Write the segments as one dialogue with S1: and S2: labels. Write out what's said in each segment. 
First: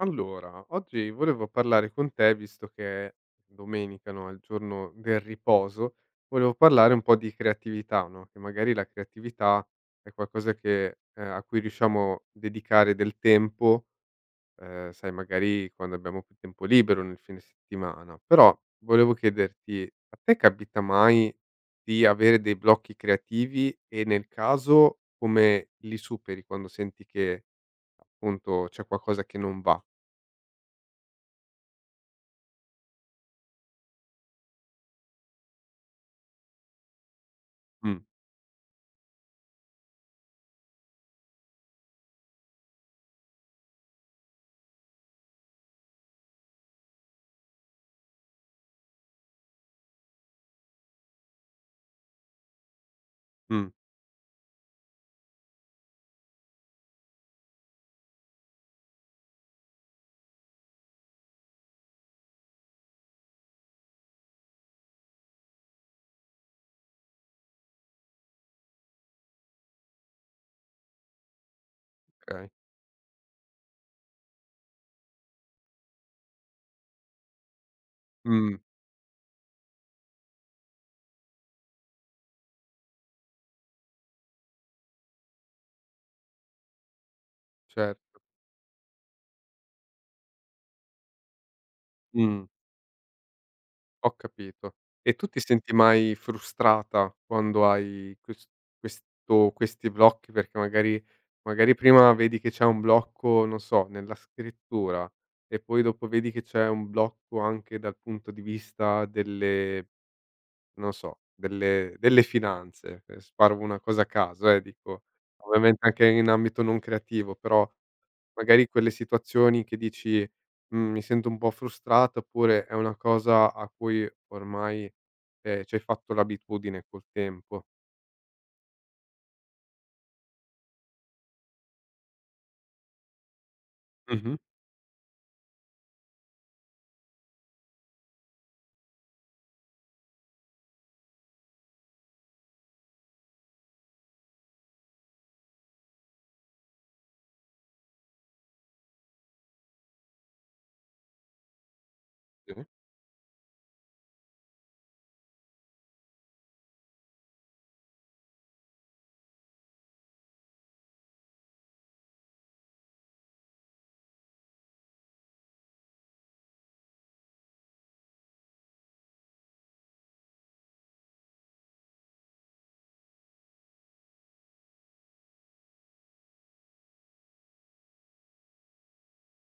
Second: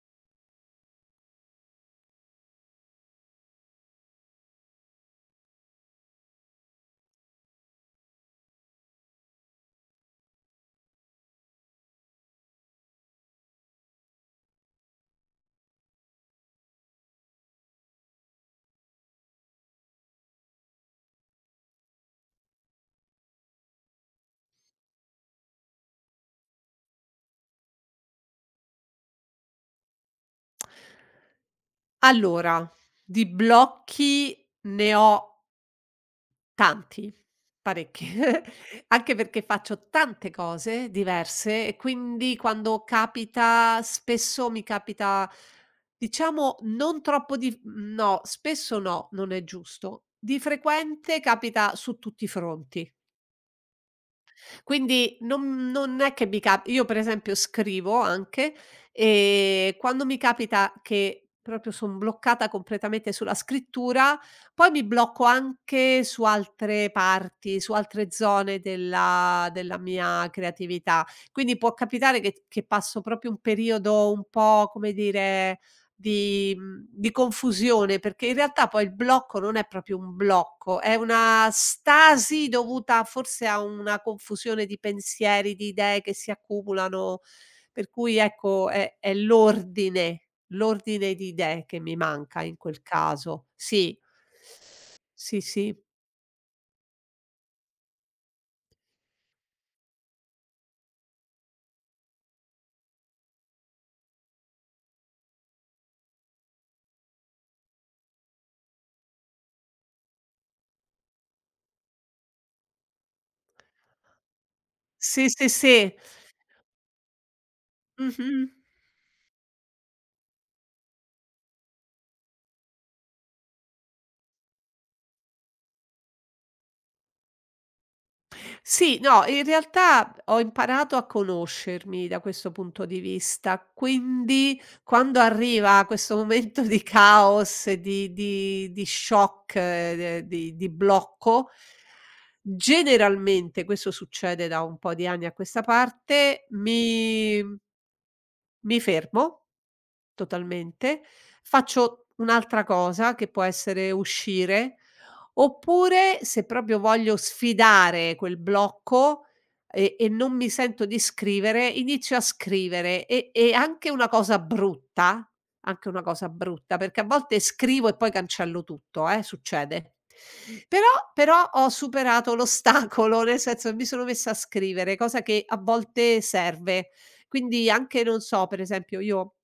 S1: Allora, oggi volevo parlare con te, visto che è domenica, no, è il giorno del riposo. Volevo parlare un po' di creatività, no? Che magari la creatività è qualcosa che, a cui riusciamo a dedicare del tempo, sai, magari quando abbiamo più tempo libero nel fine settimana. Però volevo chiederti, a te capita mai di avere dei blocchi creativi e nel caso come li superi quando senti che appunto c'è qualcosa che non va?
S2: Allora, di blocchi ne ho tanti,
S1: Mm.
S2: parecchi, anche perché faccio tante cose diverse e quindi quando capita, spesso mi capita, diciamo, non troppo di. No, spesso no, non è giusto. Di frequente capita su tutti i fronti.
S1: Mh,
S2: Quindi non è che mi cap io per esempio scrivo anche, quando mi capita che proprio son bloccata completamente sulla scrittura, poi mi blocco anche su altre parti, su altre zone della mia creatività. Quindi può capitare che
S1: okay.
S2: che passo proprio un periodo un po', come dire, di confusione, perché in
S1: Mh,
S2: realtà poi il blocco non è proprio un blocco, è una stasi dovuta forse a una confusione di pensieri, di idee che si accumulano, per cui
S1: certo.
S2: ecco è l'ordine, l'ordine di idee che mi manca
S1: Mh,
S2: in quel caso. Sì,
S1: ho capito. E tu ti
S2: sì,
S1: senti
S2: sì.
S1: mai frustrata quando hai questi blocchi? Perché magari prima vedi che c'è un blocco, non so, nella scrittura, e poi dopo vedi che c'è un blocco anche dal punto di vista delle, non so, delle finanze. Sparo una cosa a caso, dico
S2: Sì, sì,
S1: ovviamente
S2: sì.
S1: anche in ambito non creativo. Però
S2: Mh-mh.
S1: magari quelle situazioni che dici: "Mhmm, mi sento un po' frustrata", oppure è una cosa a cui ormai, c'hai fatto l'abitudine col tempo?
S2: Sì, no, in realtà ho imparato a conoscermi da questo punto di vista,
S1: Mh-mh.
S2: quindi quando arriva questo momento di caos, di shock, di blocco, generalmente, questo succede da un po' di anni a questa parte, mi fermo totalmente, faccio
S1: Sì.
S2: un'altra cosa che può essere uscire. Oppure se proprio voglio sfidare quel blocco e non mi sento di scrivere, inizio a scrivere e anche una cosa brutta, perché a volte scrivo e poi cancello tutto, succede. Però però ho superato l'ostacolo, nel senso che mi sono messa a scrivere, cosa che a volte serve. Quindi anche, non so, per esempio io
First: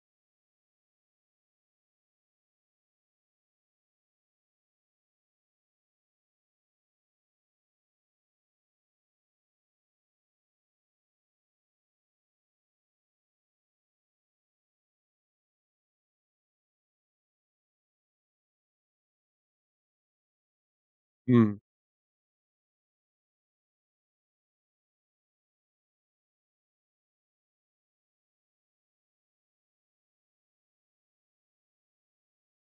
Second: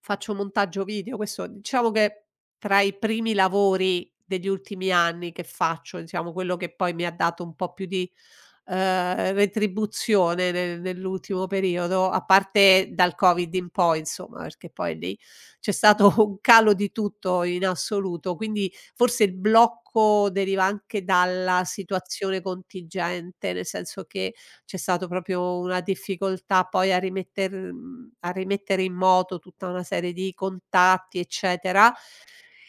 S2: faccio montaggio video, questo diciamo che tra i primi lavori degli ultimi anni che faccio, diciamo quello che poi mi ha dato un po' più di, retribuzione ne nell'ultimo periodo, a parte dal Covid in poi insomma, perché poi lì c'è stato un calo di tutto in assoluto, quindi forse il blocco deriva anche
S1: Mh,
S2: dalla situazione contingente, nel senso che c'è stato proprio una difficoltà poi a rimettere in moto tutta una serie di contatti, eccetera,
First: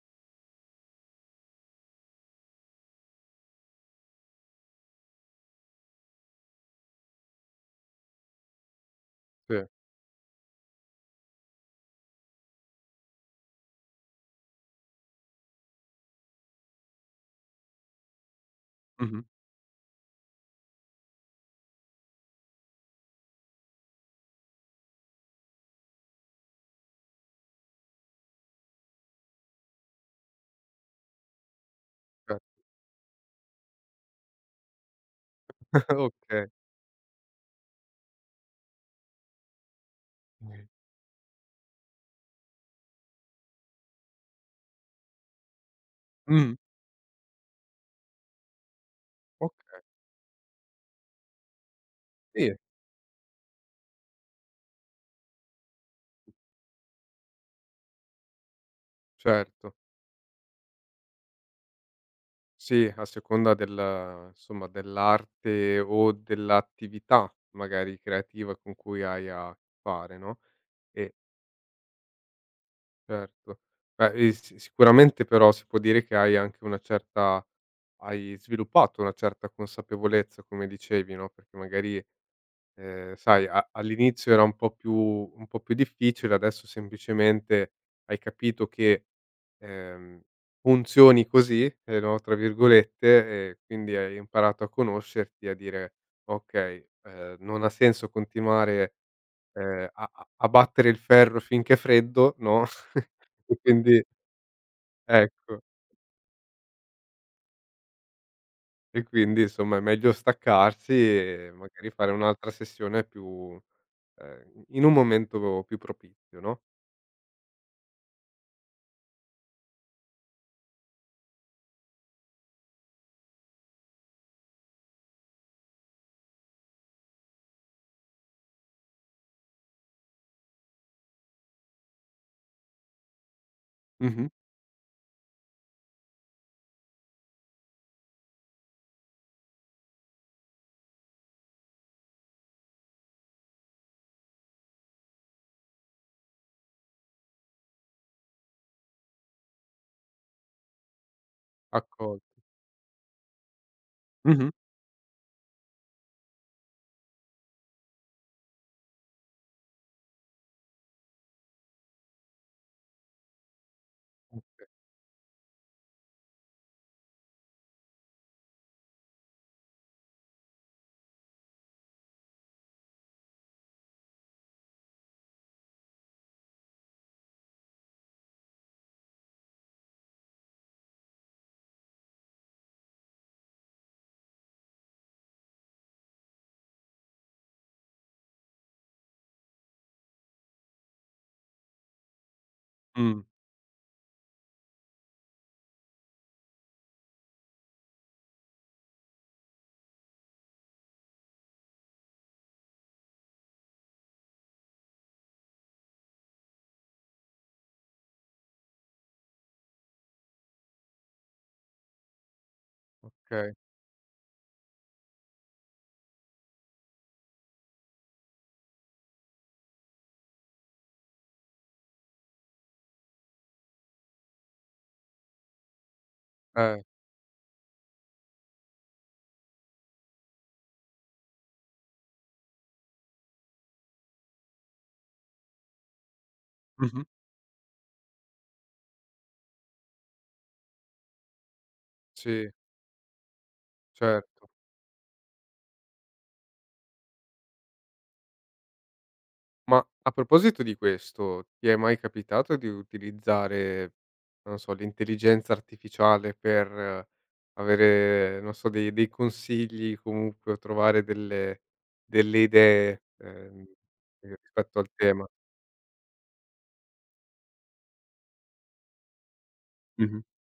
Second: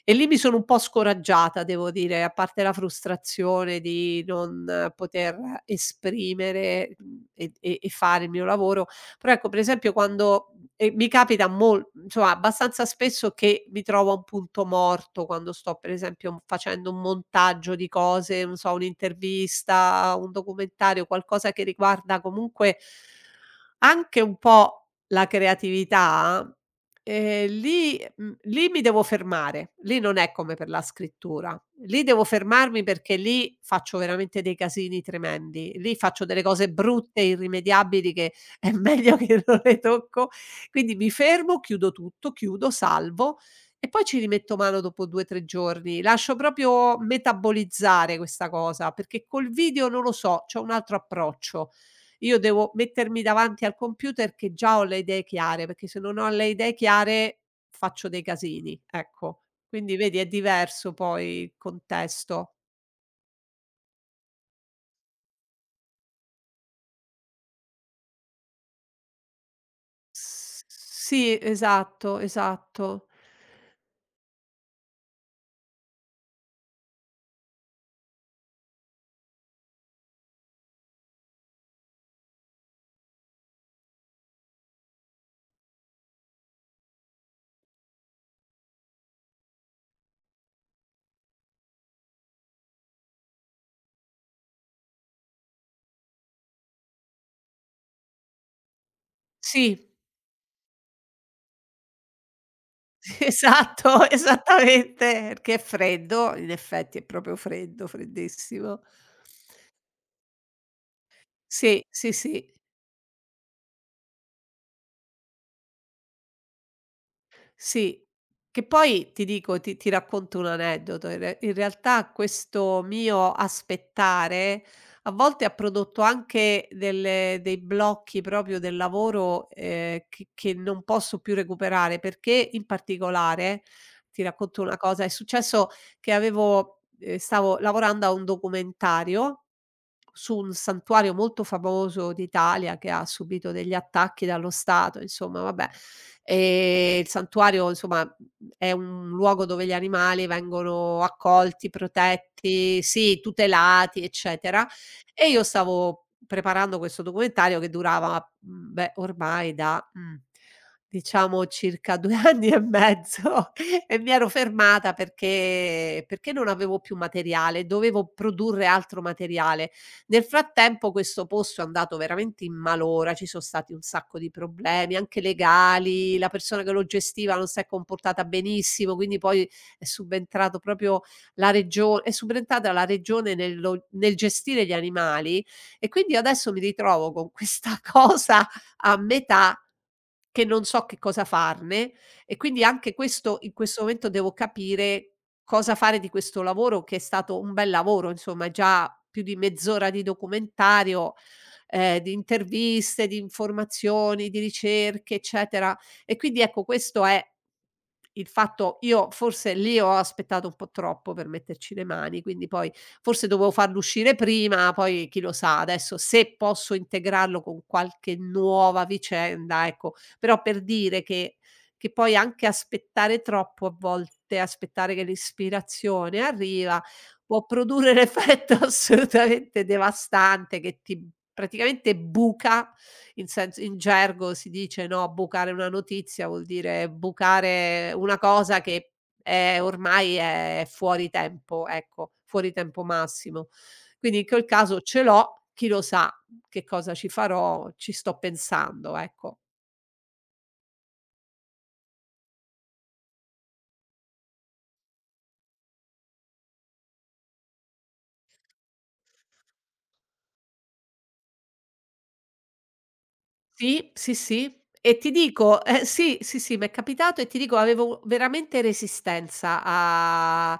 S2: e lì mi sono un po' scoraggiata devo dire, a parte la frustrazione di non poter esprimere, e fare il mio lavoro, però ecco per
S1: sì.
S2: esempio quando mhmm, e mi capita mol insomma abbastanza spesso che mi trovo a un punto morto quando sto per esempio facendo un montaggio di cose, non so,
S1: Mh-mh.
S2: un'intervista, un documentario, qualcosa che riguarda comunque anche un po' la creatività, lì mi devo fermare. Lì non è come per la scrittura. Lì devo
S1: Ce
S2: fermarmi perché lì faccio veramente dei casini tremendi. Lì faccio delle
S1: okay.
S2: cose brutte, irrimediabili che è meglio che non le tocco.
S1: Mh.
S2: Quindi mi fermo, chiudo tutto, chiudo, salvo e poi ci rimetto mano dopo 2, 3 giorni. Lascio
S1: Mh,
S2: proprio metabolizzare questa cosa, perché col
S1: Oka
S2: video non lo so, c'ho un altro approccio. Io
S1: sì,
S2: devo mettermi davanti al computer che già ho le idee chiare, perché se non ho le idee chiare faccio dei casini, ecco.
S1: certo.
S2: Quindi vedi è diverso poi il contesto.
S1: Sì, a seconda del insomma, dell'arte o dell'attività magari creativa con cui hai a che fare, no.
S2: S
S1: e
S2: sì, esatto, esatto.
S1: Certo. Beh, e sicuramente però si può dire che hai sviluppato una certa consapevolezza, come dicevi, no. Perché magari, sai, a all'inizio era un po' più difficile, adesso semplicemente hai capito che, ehm, "funzioni così", no, tra virgolette, e quindi hai imparato a conoscerti e a dire: "Okay, non ha senso continuare,
S2: Sì,
S1: a battere il ferro finché è freddo, no".
S2: sì,
S1: e quindi
S2: esatto, esattamente, perché è
S1: ecco,
S2: freddo, in effetti è proprio freddo, freddissimo.
S1: e quindi insomma è meglio staccarsi e
S2: Sì,
S1: magari fare
S2: sì,
S1: un'altra
S2: sì.
S1: sessione più, in un momento più propizio, no.
S2: Sì, che poi ti dico, ti racconto un aneddoto. In realtà questo mio aspettare a volte ha prodotto anche delle dei blocchi proprio del lavoro, che non posso più recuperare, perché in particolare, ti
S1: Mh-mh.
S2: racconto una cosa, è successo che avevo stavo lavorando a un documentario su un santuario molto famoso d'Italia che ha subito degli attacchi dallo Stato, insomma vabbè. Il santuario insomma, è un luogo dove gli animali vengono accolti,
S1: Accol
S2: protetti, sì, tutelati,
S1: mh-mh,
S2: eccetera. E io stavo preparando questo documentario che durava, beh, ormai da, diciamo circa 2 anni e mezzo e mi ero fermata perché non avevo più materiale, dovevo produrre altro materiale. Nel frattempo questo posto è andato veramente in malora, ci sono stati un sacco di problemi, anche legali, la persona che lo gestiva non s'è comportata benissimo, quindi poi è subentrato proprio è subentrata la regione nel gestire gli animali e quindi adesso mi ritrovo con questa cosa a metà che non so che cosa farne e quindi anche
S1: mh,
S2: questo in questo momento devo capire cosa fare di questo lavoro che è stato un bel lavoro, insomma, è già più di mezz'ora di documentario, di interviste, di informazioni, di ricerche, eccetera. E quindi ecco questo è il fatto, io forse lì ho aspettato un po' troppo per metterci le mani, quindi poi forse
S1: okay,
S2: dovevo farlo uscire prima, poi chi lo sa, adesso se posso integrarlo con qualche nuova vicenda, ecco. Però per dire che poi anche aspettare troppo a volte, aspettare che l'ispirazione
S1: eh,
S2: arriva, può produrre l'effetto assolutamente devastante che ti praticamente buca, in senso in gergo si dice, no, bucare una notizia vuol dire
S1: mh-mh,
S2: bucare una cosa che ormai è fuori tempo, ecco,
S1: sì,
S2: fuori tempo massimo. Quindi in quel
S1: certo.
S2: caso ce l'ho, chi lo sa che cosa ci farò, ci sto pensando, ecco.
S1: Ma a proposito di questo, ti è mai capitato di utilizzare, non so, l'intelligenza artificiale per, avere, non so, dei consigli, comunque, o trovare delle idee,
S2: Sì, sì, sì.
S1: rispetto al
S2: E ti
S1: tema?
S2: dico sì, sì, sì, m'è capitato e ti dico avevo veramente resistenza
S1: Mh-mh.
S2: a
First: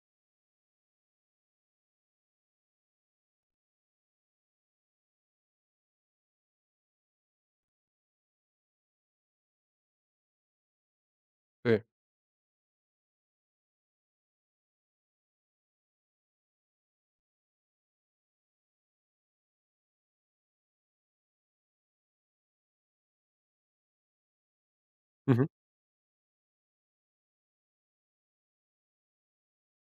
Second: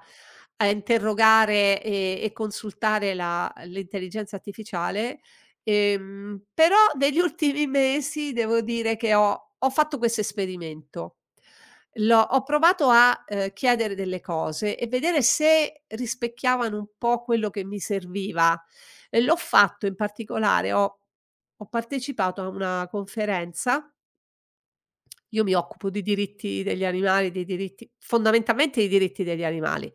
S2: a interrogare e consultare la l'intelligenza artificiale, però negli ultimi mesi devo dire che ho fatto questo esperimento.
S1: Sì.
S2: L'ho ho provato a, chiedere delle cose e vedere se rispecchiavano un po' quello che mi serviva. E l'ho fatto in particolare ho partecipato a una conferenza. Io
S1: Mh-mh.
S2: mi occupo di diritti degli animali, dei diritti fondamentalmente i diritti degli animali.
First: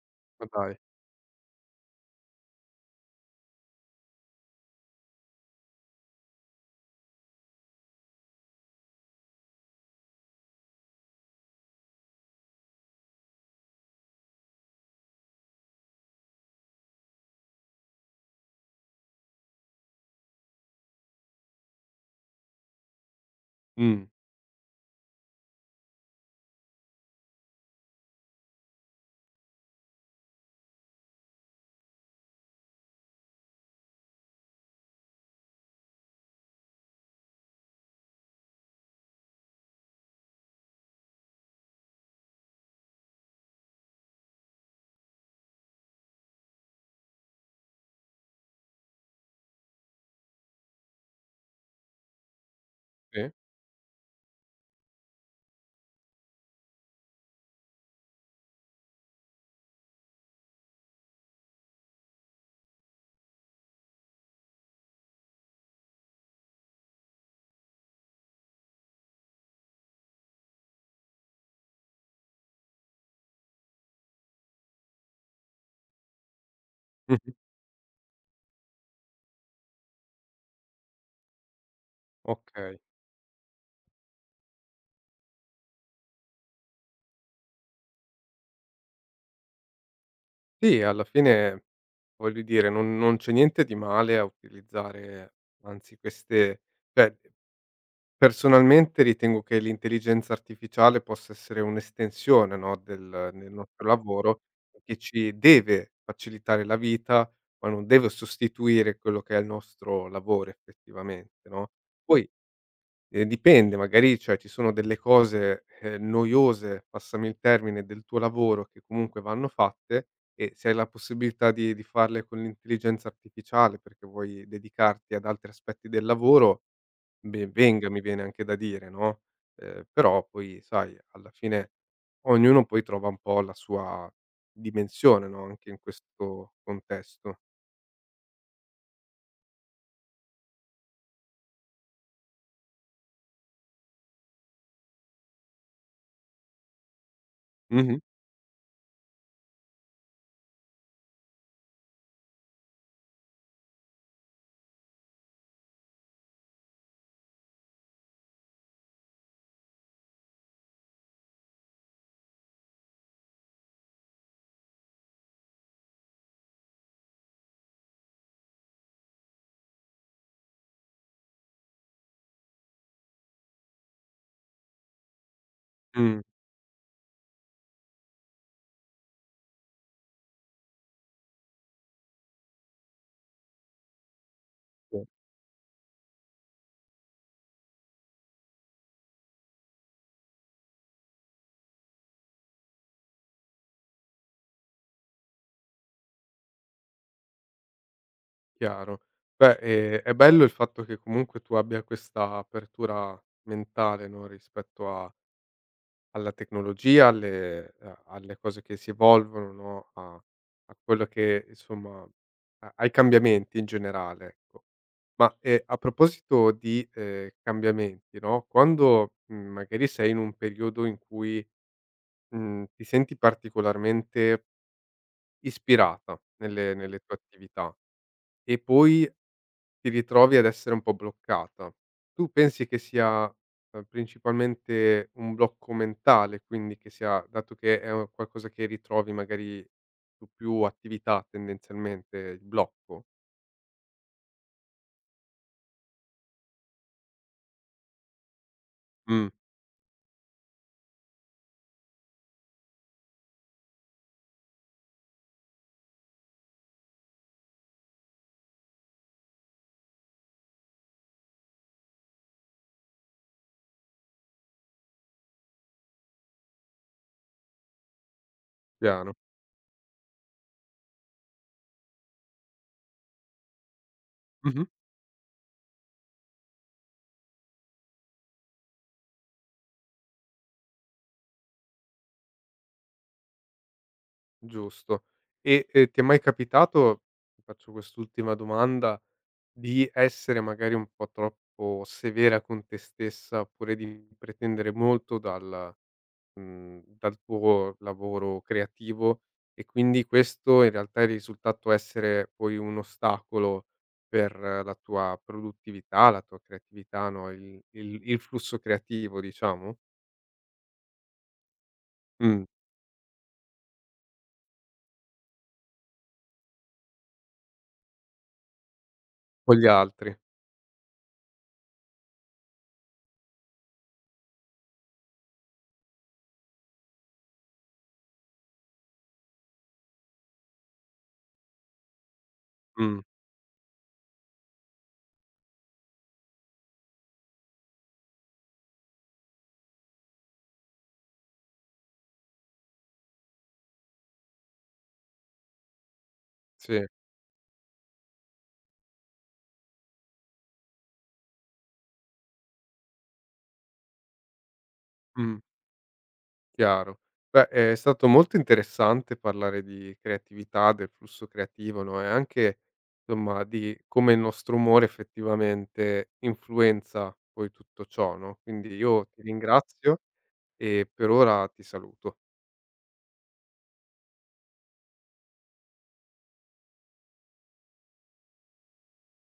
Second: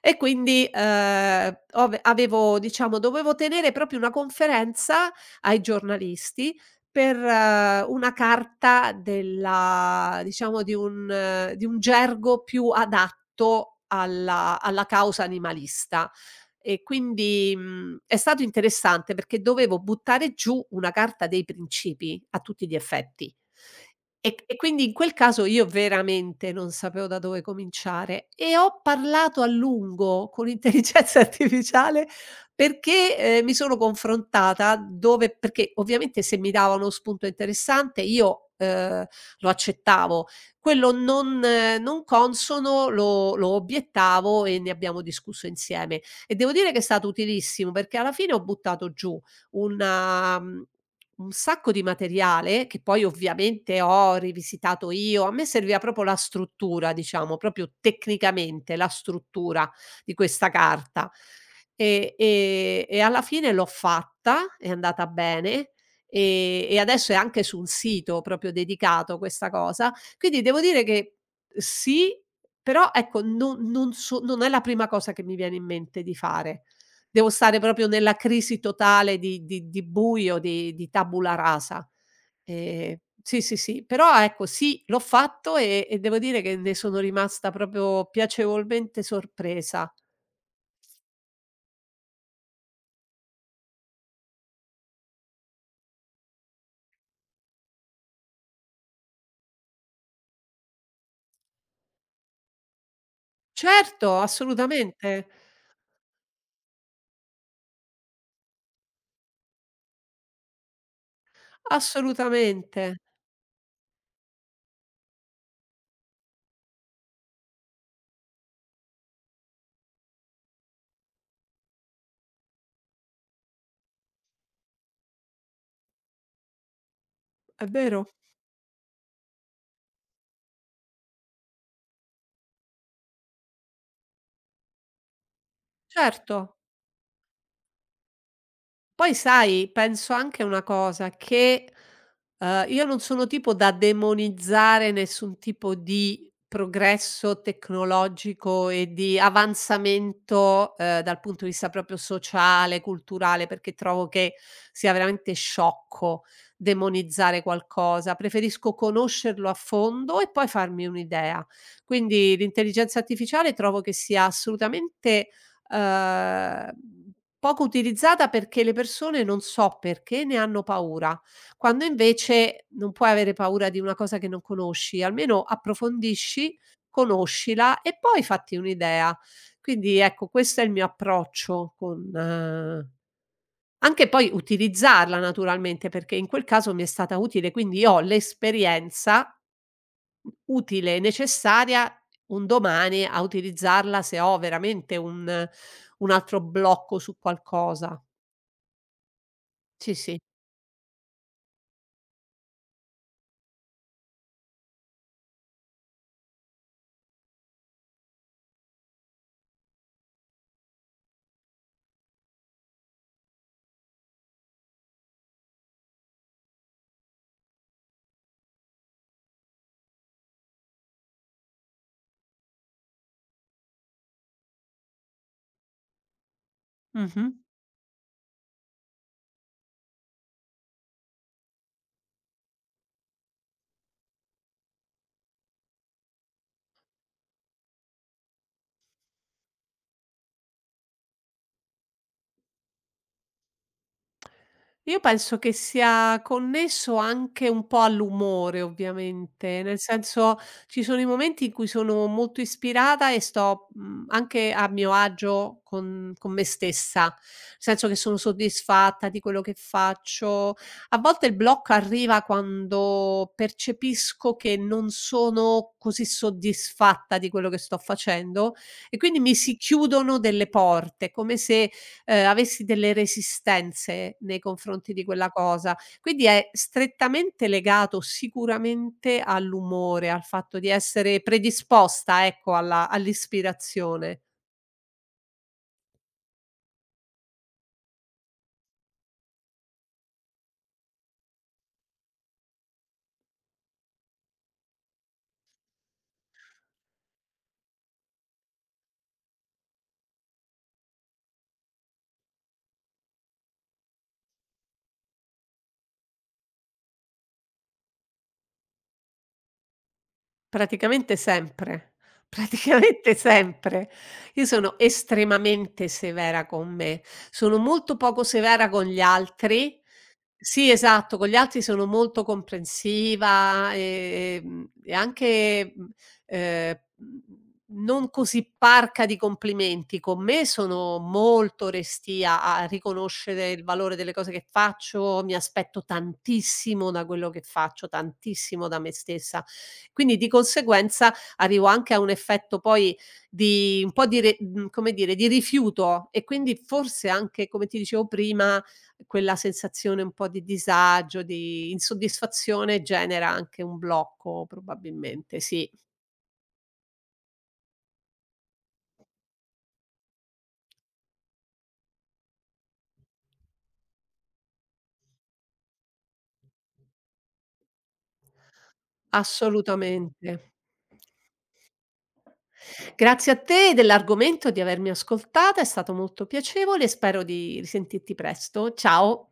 S2: E
S1: Ma
S2: quindi,
S1: dai.
S2: ove avevo diciamo dovevo tenere proprio una conferenza ai giornalisti per una carta della diciamo di un gergo più adatto alla causa animalista. E quindi, è stato interessante perché dovevo buttare giù una carta dei principi a tutti gli effetti.
S1: Mh.
S2: E quindi in quel caso io veramente non sapevo da dove cominciare e ho parlato a lungo con l'intelligenza artificiale perché, mi sono confrontata dove perché ovviamente se mi dava uno spunto interessante io, lo accettavo, quello non consono lo obiettavo e ne abbiamo discusso insieme. E devo dire che è stato utilissimo perché alla fine ho buttato giù una mhmm un sacco di materiale che poi
S1: Sì.
S2: ovviamente ho rivisitato io. A me serviva proprio la struttura, diciamo, proprio tecnicamente la struttura di questa carta. E alla fine l'ho fatta, è andata bene, e adesso è anche su un sito proprio dedicato questa cosa. Quindi devo dire che sì, però ecco non so, non è la prima cosa che mi viene in mente di fare. Devo
S1: Mh-mh.
S2: stare proprio nella crisi totale di buio, di tabula rasa.
S1: Okay.
S2: Ehm, sì, sì, sì, però ecco sì, l'ho fatto e devo dire che ne sono rimasta proprio piacevolmente sorpresa.
S1: Sì, alla fine voglio dire, non c'è niente di male a utilizzare, anzi queste cioè, personalmente ritengo che l'intelligenza artificiale possa essere un'estensione, no, del nostro
S2: Certo,
S1: lavoro, che
S2: assolutamente,
S1: ci deve facilitare la vita, ma non deve sostituire quello che è il nostro lavoro effettivamente, no. Poi,
S2: assolutamente,
S1: dipende, magari, cioè ci sono delle cose, noiose, passami il termine, del tuo lavoro che comunque vanno fatte, e se hai la possibilità di farle con l'intelligenza artificiale perché vuoi dedicarti ad altri aspetti del lavoro. Ben
S2: è
S1: venga, mi
S2: vero,
S1: viene anche da dire, no. Però poi sai, alla fine, ognuno poi trova un po' la sua dimensione, no, anche in questo
S2: certo.
S1: contesto.
S2: Poi sai, penso anche una cosa, che, io non sono tipo da demonizzare nessun tipo di progresso
S1: Mh-mh.
S2: tecnologico e di avanzamento, dal punto di vista proprio sociale, culturale, perché trovo che sia veramente sciocco demonizzare qualcosa. Preferisco conoscerlo a fondo e poi farmi un'idea. Quindi l'intelligenza artificiale trovo che sia assolutamente, uhm poco utilizzata perché le persone, non so perché, ne hanno paura, quando invece non puoi avere paura di una cosa che non conosci, almeno
S1: Mh,
S2: approfondisci, conoscila e poi fatti un'idea. Quindi ecco, questo è il mio approccio con anche poi
S1: sì,
S2: utilizzarla naturalmente, perché in quel caso mi è stata utile, quindi io ho l'esperienza utile e necessaria un domani a utilizzarla se ho veramente un altro blocco su qualcosa.
S1: chiaro. Beh,
S2: Sì,
S1: è
S2: sì.
S1: bello il fatto che comunque tu abbia questa apertura mentale, no, rispetto a alla tecnologia, alle cose che si evolvono, no, a quello che insomma a ai cambiamenti in generale, ecco. Ma, a proposito di, cambiamenti, no, quando, magari sei in un periodo in cui, ti senti particolarmente ispirata nelle tue
S2: Mh-mh.
S1: attività, e poi ti ritrovi ad essere un po' bloccata. Tu pensi che sia, principalmente un blocco mentale, quindi che sia dato che è un qualcosa che ritrovi magari su più attività tendenzialmente il blocco?
S2: Io penso che sia connesso anche un po' all'umore
S1: Mh,
S2: ovviamente, nel senso ci sono i momenti in cui sono molto ispirata e sto, anche a mio agio con me stessa, nel senso che sono soddisfatta di quello che faccio. A volte il blocco arriva quando percepisco che non sono così soddisfatta di quello che sto facendo e
S1: chiaro.
S2: quindi mi si chiudono delle porte, come se avessi delle resistenze nei
S1: Mh-mh.
S2: confronti di quella cosa. Quindi è strettamente legato sicuramente all'umore, al fatto di essere predisposta, ecco, all'ispirazione.
S1: Giusto. E, ti è mai capitato, ti faccio quest'ultima domanda, di essere magari un po' troppo severa con te stessa, oppure di pretendere molto dal tuo lavoro creativo, e quindi questo in realtà è risultato essere poi un ostacolo per, la tua produttività, la tua creatività, no, il flusso creativo, diciamo?
S2: Praticamente sempre,
S1: Mh,
S2: praticamente sempre. Io sono estremamente severa con me, sono molto poco severa con gli
S1: con gli
S2: altri.
S1: altri.
S2: Sì, esatto, con gli altri sono molto comprensiva, e anche, ehm, mhmm, non così parca di complimenti. Con me sono molto restia a
S1: Mh,
S2: riconoscere il valore delle cose che faccio, mi aspetto tantissimo da quello che faccio, tantissimo da me stessa. Quindi di conseguenza arrivo anche a un effetto poi di un po' come dire, di rifiuto e quindi
S1: sì.
S2: forse anche, come ti dicevo prima, quella sensazione un po' di disagio, di insoddisfazione genera anche un blocco
S1: Mh.
S2: probabilmente, sì,
S1: Chiaro. Beh, è stato molto interessante parlare di creatività, del flusso creativo, no, e anche, insomma, di come il nostro umore effettivamente influenza poi tutto ciò, no. Quindi io ti ringrazio,
S2: assolutamente.
S1: e per ora ti saluto.
S2: Grazie a te dell'argomento, di avermi ascoltata, è stato molto piacevole e spero di risentirti presto. Ciao.